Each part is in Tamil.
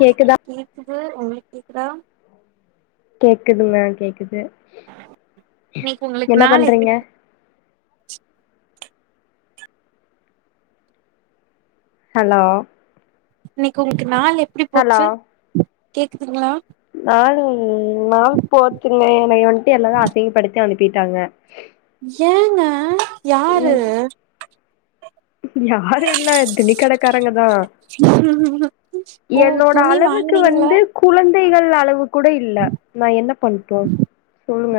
கேக்குதா கேக்குது உங்ளுக்கு கேக்குதா கேக்குதுங்க கேக்குது இன்னைக்கி உங்ளுக்கு என்ன நாள் எப்டி பண்றீங்க ஹலோ இன்னைக்கு உங்ளுக்கு நாள் எப்டி போச்சு கேக்குதுங்ளா நாளு நாள் போத்துங்க எனைய வன்ட்டு எல்லாரு அசிங்கப்படுத்தி அனுப்பிட்டாங்க ஏங்க யாரு ம் யாரு இல்ல துணி கடைக்காரங்கதா ஓ என்னோட துணி அளவுக்கு வாங்குனீங்களா வந்து குழந்தைகள் அளவு கூட இல்ல நா என்ன பண்ட்டு சொல்லுங்க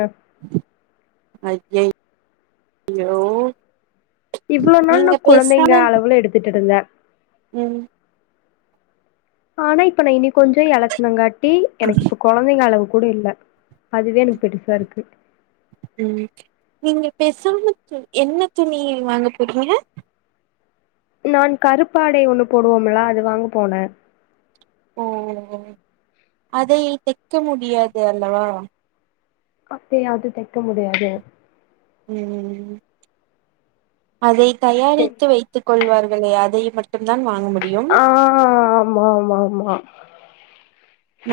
அய்யய் யோ இவ்ளோ நாள் நா குழந்தைங்க அளவுல எடுத்துட்ருந்தே ம் ஆனா இப்ப நா இனி கொஞ்ச எலச்சனங்காட்டி எனக்கு இப்போ கொழந்தைங்க அளவு கூட இல்ல அதுவே எனக்கு பெருசா இருக்கு ம் நீங்க பெசங்ளுக்கு என்ன துணி வாங்க போறீங்க நான் கருப்பாடை ஒண்ணு போடுவோம்ல அது வாங்க போன ஓ அதை தைக்க முடியாது அல்லவா அப்டியா அது தைக்க முடியாது ம் அதை தயாரித்து வைத் துக் கொள்வார்களே அதை மட்டு தான் வாங்க மு ஆ ஹ ஹ ஆமா ஆமா ஆமா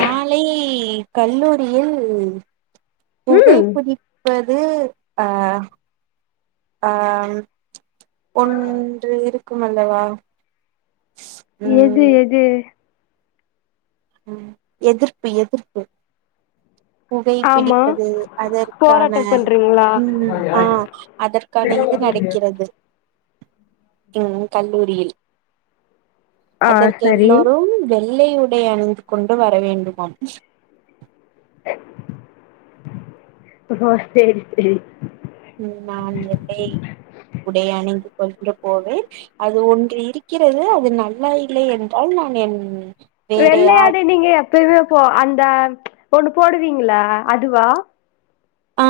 நாளை கல்லூரியில் ம் புகைபுடிப் பது அ ஆ ஒன்று இருக்குமல்லவா எது எது ம் எதிர்ப்பு எதிர்ப்பு புகை ஆமா பிடிப்பது அதற்கான போராட்டம் பண்றீங்களா ம் ஆ அதற்க் கான இது நடக்கிறது ம் கல்லூரியில் ஆ அதற்கு சரி எல்லோரும் வெள்ளை உடை அணிந்து கொண்டு வர வேண்டுமாம் ஓஓ சேரி சேரி ம் நான் நெல்லை உடையானைக்கு கொண்டு போவேன் அது ஒன்று இருக்கிறது அது நல்லா இல்லை என்றால் நான் என் வேற யார் வெள்ளையாடை நீங்க எப்பயுமே போ அந்த ஒண்ணு போடுவீங்கள்ளா அதுவா ஆ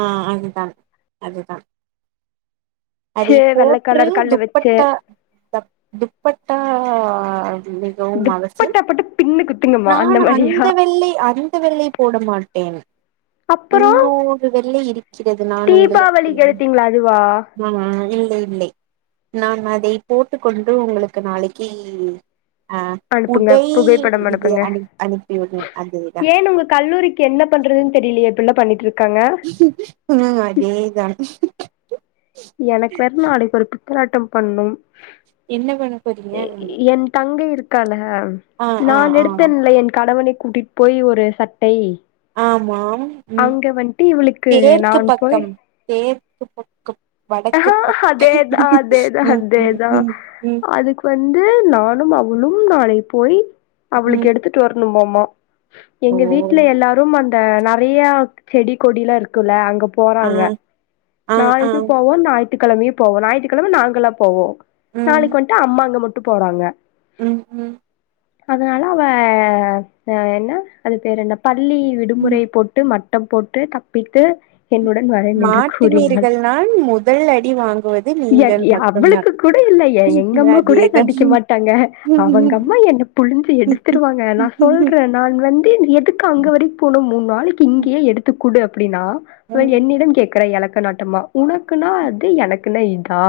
ஆ அதுதான் அதுதான் அதை சே வெள்ள போற்று கலர் கல்லு வச்சு துப்பட்டா த துப்பட்டா அதுவே மிகவும் அவசியம் துப்பட்டாப்பட்டு பின்னு குத்துங்கம்மா நான் மாரியா அந்த வெள்ளை அந்த வெள்ளை போட மாட்டேன் இன்னோரு வெள்ளை இருக்கிறதுனா தீபாவளிக்கி எடுத்தீங்ள அதுவா ம்ம் அது இல்லை இல்லை நான் அதை போட்டுக் கொண்டு உங்களுக்கு நாளைக்கி அ அனுப்புங்க உடை புகைப்படம் இது அனுப் அனுப்பி விடு அதுதா இன்னு உங்க கல்லூரிக் என்ன பண்றதுன்னு தெரியிலையே இப்பில்லா பண்ணிட்ருக்காங்க ம் அதேதா எனக்கு வேற நாளைக்கி ஒரு பித்தலாட்டம் பண்ணும் என்ன பண்ண போறீங்க எ என் தங்கை இரு க்கால ஆ ஆ நான் ஆ எடுத்தேன்ல என் கணவனை கூட்டிட்டு போய் ஒரு சட்டை ஆமாம் ம் அங்க வந்துட்டு இவளுக்கு தேர்கு நான் போய் பக்கம் தேர்கு பக்கம் வடக்கு ஆஹா பக்கம் அதேதா அதேதா ம் ம் அதேதா ம் ம் அதுக்கு வந்து நானும் அவளும் நாளை போய் அவளுக்கு ம் எடுத்துட்டு வரணும்மாமா ஓ எங்க வீட்டுல எல்லாரும் அந்த நறையா செடி கொடிலா இருக்குல அங்க ஆ போறாங்க ஆ ஆ நாளைக்கி போவோ நாயித்துக்கெழமையு போவோ நாயித்துக்கெழமை நாங்கெல்லாம் போவோ ம் நாளைக்கு வந்ட்டு அம்மாங்க மட்டு போறாங்க ம் ம் அதனால அவ என்ன அது பேரு என்ன பள்ளி ம் விடுமுறை போட்டு மட் டம் போட்டு தப்பித்து என்னுடன் வரேன் என்று கூறினாள் மாட்டினீர்கள் நான் முதல் அடி வாங்குவது ஏன் நீங்கள் ஏ மட்டும்தான் அவளுக்கு கூட இல்ல ஏன் எங்க அம்மா கூட என்ன அதேதான் அடிக்க மாட்டாங்க அவுங்க ம் அம்மா என்ன புழிஞ்சு எடுத்துருவாங்க நா சொல்றேன் நான் வந்து எதுக்கு அங்க வரைக்கும் போனும் மூண் நாளைக்கி இங்கேயே எடுத்துக்குடு அப்டின்னா இப்ப என்னிடம் கேக்குறா எலக்க நாட்டமா உனக்குனா அது எனக்குன்னா இதா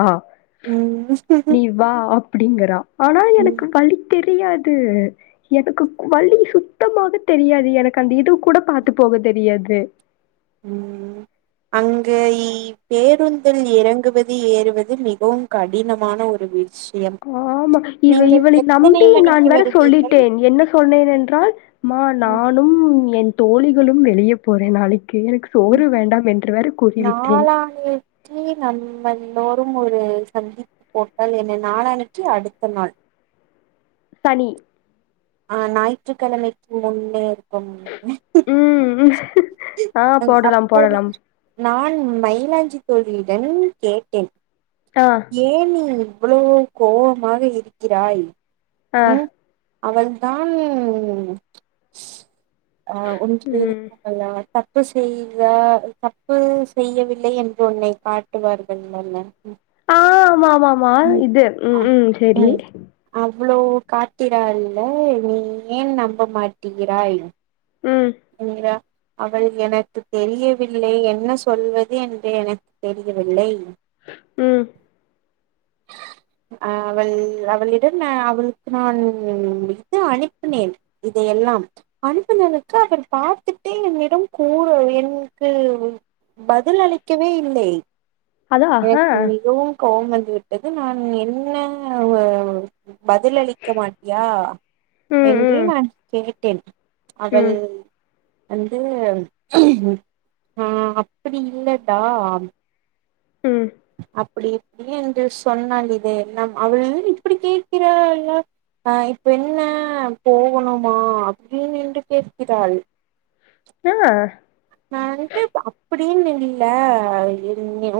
நீ வா அப்டிங்கறா ஆனா எனக்கு வழி தெரியாது எனக்கு வழி சுத்தமாவே தெரியாது எனக்கு அந்த இது கூட பார்த்து போக தெரியாது ம் அங்கை பேருந்தில் இறங்குவது ஏறுவது மிகவும் கடினமான ஒரு வீச் ஆம்மா இவ இவளை நம்பி நான் மணிக்கு வேற வருவீர்கள் சொல்லிட்டேன் என்ன சொன்னேன் என்றால் மா ம், நானும் என் தோழிகளும் வெளிய போறேன் நாளைக் எனக்கு சோறு வேண்டாம் என்றவர் நாளானி ஏ நம்ம எல்லோரும் ஒரு சந்திப்பு போட்டால் என்ன நாளான்னைக்கி அடுத்த நாள் தனி ஆ ஞாயிற்றுக்கிழமைக்கு முன்னே இருக்கும் ம் ஆ அ- போடலாம் அப்பொழுது போடலாம் நான் மயிலாஜி தோழியுடன் கேட்டேன் ஆ ஏ நீ இவ்வவோ கோவமாக இருக்கிறாய் ஆ அவள் தான் அ ஒன்று ம் இருக்கும்மல்ல தப்பு செய்ய தப்பு செய்யவில்லை என்று உன்னை காட்டுவார்கள் [unintelligible] ஆமாமாமா ம் இது அ ம் ம் சேரி அவ்ளோ காட்டிறால்ல நீ ஏன் நம்ப மாட்டிகிறாய் ம் [unintelligible] அவள் எனக்கு தெரியவில்லை என்ன சொல்வது என்று எனக்கு தெரியவில்லை ம் [inaudible] அ அவள் அவளிடம் ந அவள்க்கு நான் இது அனுப்பினேன் இதையெல்லாம் அனுப்புங்க க அவர் பாத்துட்டே என்னிடம் கூற என்க்கு பதில் அளிக்கவே இல்லை அதா என்க்கு ஆ மிகவும் கோவம் வந்து விட்டது நான்னு என்ன பதிலளிக்க மாட்டியா ம் என்று நான் கேட்டேன் ம் வல் ம் வந்து ஆ அப்படி இல்லடா ம் அப்படி எப்படி என்று சொன்னாள் இது நம் அவள் இப்படி கேட்கிறால்லா அ இப்ப என்ன போகணுமா அப்படின் என்று பேசுகிறாள் ஆ [inaudible] ட்டு அப்படின்னு இல்ல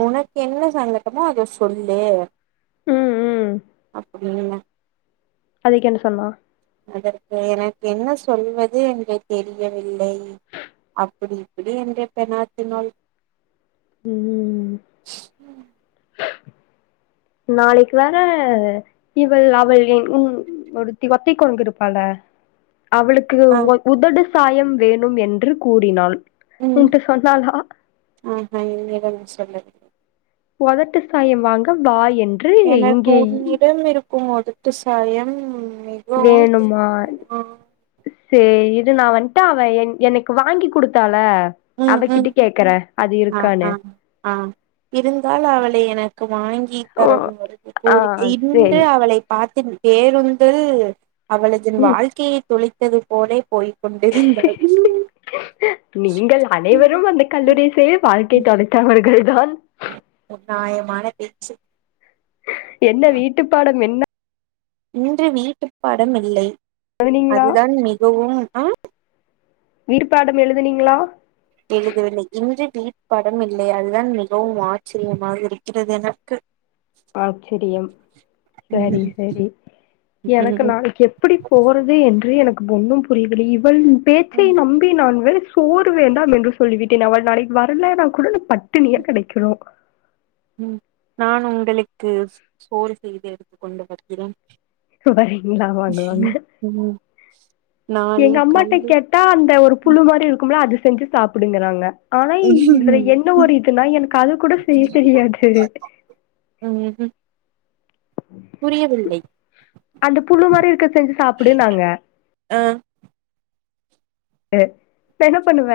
உனக்கு என்ன சங்கட்டமோ அத சொல்லு ம் ம் அப்படில்ல அதுக்கென்ன சொன்னா அதற்கு எனக்கு என்ன சொல்வது என்று தெரியவில்லை அப்படி இப்படி என்று பெனாத்தினாள் ம் நாளைக்கு வேற இவள் அவள் என் உன் ஒருத்தி வத்திக்கொண்டுருப்பால்ல அவளுக் கு ஆ ஒ உதடு சாயம் வேணும் என்று கூறினாள் உன்ட சொன்னாலா அ அ நீ த சொல்லுது ஒதட்டு சாயம் வாங்க வாயன் எனக் உன்னிடம் இருக்கும் ஒதட்டு சாயம் மிகவும் வேணுமா தேவை ஆ சே இரு நா வந்ட்டு அவ என் எனக்கு வாங்கி குடுத் தால ம் அவகிட்ட ம் கேக்கறன் ஆ ஆ ஆ இருந்தால் அவளை எனக்கு வாங்கி ஓ தர ஒரு ஆ கூறி இன்று சேரி அவளை பார்த்த பேருந்தில் அவளதின் ம் வாழ்க்கையை தொளைத்தது போலே போய்க்கொண்டிருந்தாலும் நீங்கள் அனைவரும் அந்த கல்லூரி சை வாழ்க்கை தொலைத்தவர்கள் தான் நாயமான பேச்சு என்ன வீட்டு பாடம் என்ன இன்று வீட்டு பாடம் இல்லை எழுதுனீங்களா அதுதான் மிகவும் அ வீட்டு பாடம் எழுதுனீங்களா எழுதவில்லை இன்று வீட் பாடம் இல்லை அதுதான் மிகவும் ஆச்சரியமாக இருக்கிறது எனக்கு [inaudible] ஆச்சரியம் சரி ம் சரி எனக்கு ம் நாளைக்கு எப்டி போறது என்று எனக்கு ஒன்னும் புரியவிலை இவள் பேச்சை நம் நம்பி நான் வேற சோறு வேண்டாம் என்று சொல்லிவிட்டேன் அவள் நாளைக்கு வரலன்னா கூட நா பட்டினியா கிடைக்கன்னு ம் நான் உங்களுக்கு சோறு செய்து எடுத்து கொண்டு வருகிறேன் வரீங்களா வாங்க வாங்க ம் நாளை எங்க அம்மாட்ட கல்லு கே தா அந்த ஒரு புழு மாரி இருக்கும்ல அது செஞ்சி சாப்புடுங்குறாங்க ஆனா இதுல ம் என்ன ஒரு இதுன்னா எனக்கு அது கூட செய்ய தெரியாது ம் அந்த புழு மாதிரி இருக்க செஞ்சு சாப்டு நாங்க ம் இ நா என்ன பண்ணுவ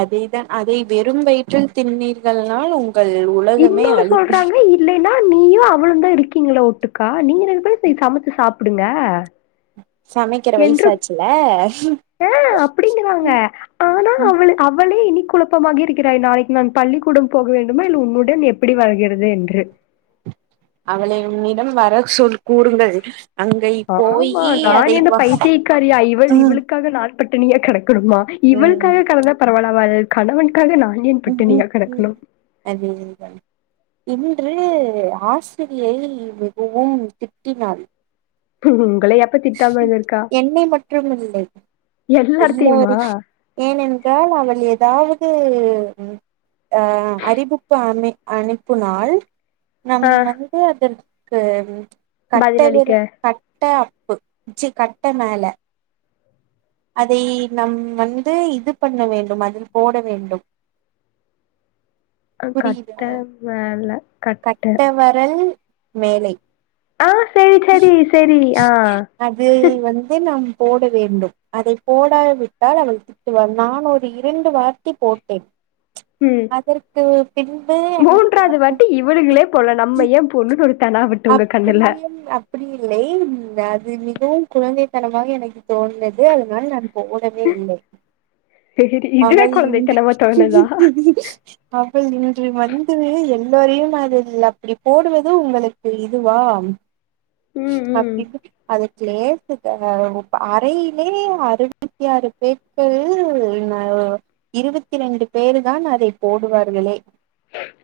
அதேதா அதை வெறும் வயிற்றில் தின்னீர்கள்னால் உங்கள் உள் இன்னொன்னு சொல்றாங்க இப் இல்லைன்னா நீயு அவ்ளவுந்தான் இருக்கீங்கள ஒட்டுக்கா நீங்க ரெண்டு பேரும் போய் சமைச்சு சாப்டுங்க சமைக்கிற வயசாச்சுல ஆஹ் அப்டிங்குறாங்க ஆனா ம் அவளு அவளே இனி குழப்பமாக இருக்கிறாய் நாளைக்கு நான் பள்ளிக்கூடம் போக வேண்டுமா இல்ல உன்னுடன் எப் எப்டி வாழ்கிறது என்று அவளை உன்னிடம் வர சொல் கூறுங்கள் அங்கை ஆமா போயி அதை வா உம் க நாள்பட்டிணியாக கடக்கணுமா இவளுக்காக கடந்தா பரவால அவள் கணவன் கடன்னா என் ம் அது [unintelligible] இன்று ஆசிரியை மிகவும் திட்டினார் உ உங்களை எப்பத்தி என்னை மற்றும் இல்லை எல்லார்த்தையுமா எல்லோரையு ஏனென்றால் அவள் ஏதாவது அ அறிவிப்பு அமை அனுப்பு நாள் நம் ஆ வந்து அதற்கு கட்ட பதிலளிக்க வித கட்ட அப்பு உச்சி கட்ட மேல அதை நம் வந்து இது பண்ண வேண்டும் அதில் போட வேண்டும் அ புரியுதா கட்ட மேல கட்ட கட்டவரல் மேலை ஆ செரி செரி செரி ஆஹ் அது வந்து நாம் போட வேண்டும் அதை போடாவிட்டால் அவள் வ நான் ஒரு இரண்டு வார்த்தை போட்டேன் ம் அதற்கு பின்பு எனக்கு மூன்றாவது ரொம்ப வாட்டி இவளுகளே போல நம்ம ஏ போனுன்டொரு தனா வட்டு உங்க கண்ணுல அப்டி இல்லை அது மிகவும் குழந்தைத்தனமாக எனக்கு தோணது அதனால நான் போடவே இல்லை சரி, இதுவே அவள் குழந்தைத்தனமா தோணுதா [unintelligible] அவள் இன்று வந்து எல்லாரையும் அதில் அப்படி போடுவது உங்களுக்கு இதுவா ம் ம் அப்டினு அத ச்லேசுக்கா [unintelligible] அறையிலே அறுவத்தி ஆறு பேட்கள் ந இருபத்தி ரெண்டு பேரு தான் அதை போடுவார்களே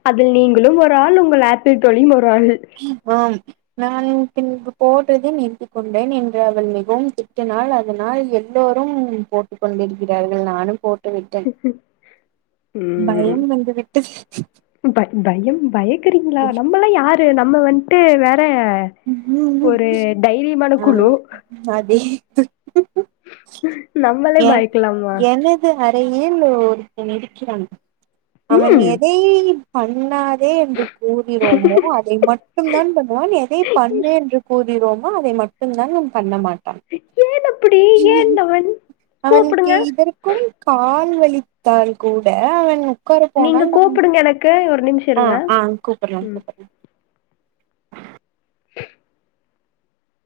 அதில் நீங்களு ஒரு ஆள் உங்கள் ஆப்பிள் தோழியும் ஒரு ஆள்ளு ஓ ம் நான் பின்பு போட்றதை நிறுத்திக் கொண்டேன் என்று அவள் மிகவும் திட்டுனாள் அதனால் என் எல்லோரும் போட்டுக் கொண்டிருக்கிறார்கள் நானும் போட்டு விட்டே ம் ம் பயோ பயக்குறீங்ளா நம் நமல்லா யாரு நம்ம வந்துட்டு வேற ஒரு தைரியமான ஆ குழு அதே நம்மளே எ பயக்கலாமா என்ன அந்த அறையில் ஒருத்தன் இருக்கிறான் அவன் ம் எதை பண்ணா தே என்று கூறிறோமோ அதை மட்டும் தா பண்ணுவா எதை பண்ணு என்று கூறிரோமா அதை மட்டுந்தான் நம் பண்ண மா ஏன் அப்படி ஏன் நவன் அவனுக்கு கூப்புடுங்க இதற்குள் கால் வலித்தால் கூட அவன் உட்கார நீங்க போனால் நம் கூப்புடுங்க எனக்கு ஒரு நிமிஷ் ஆ ஆ கூப்புட்றே கூப்புட்றே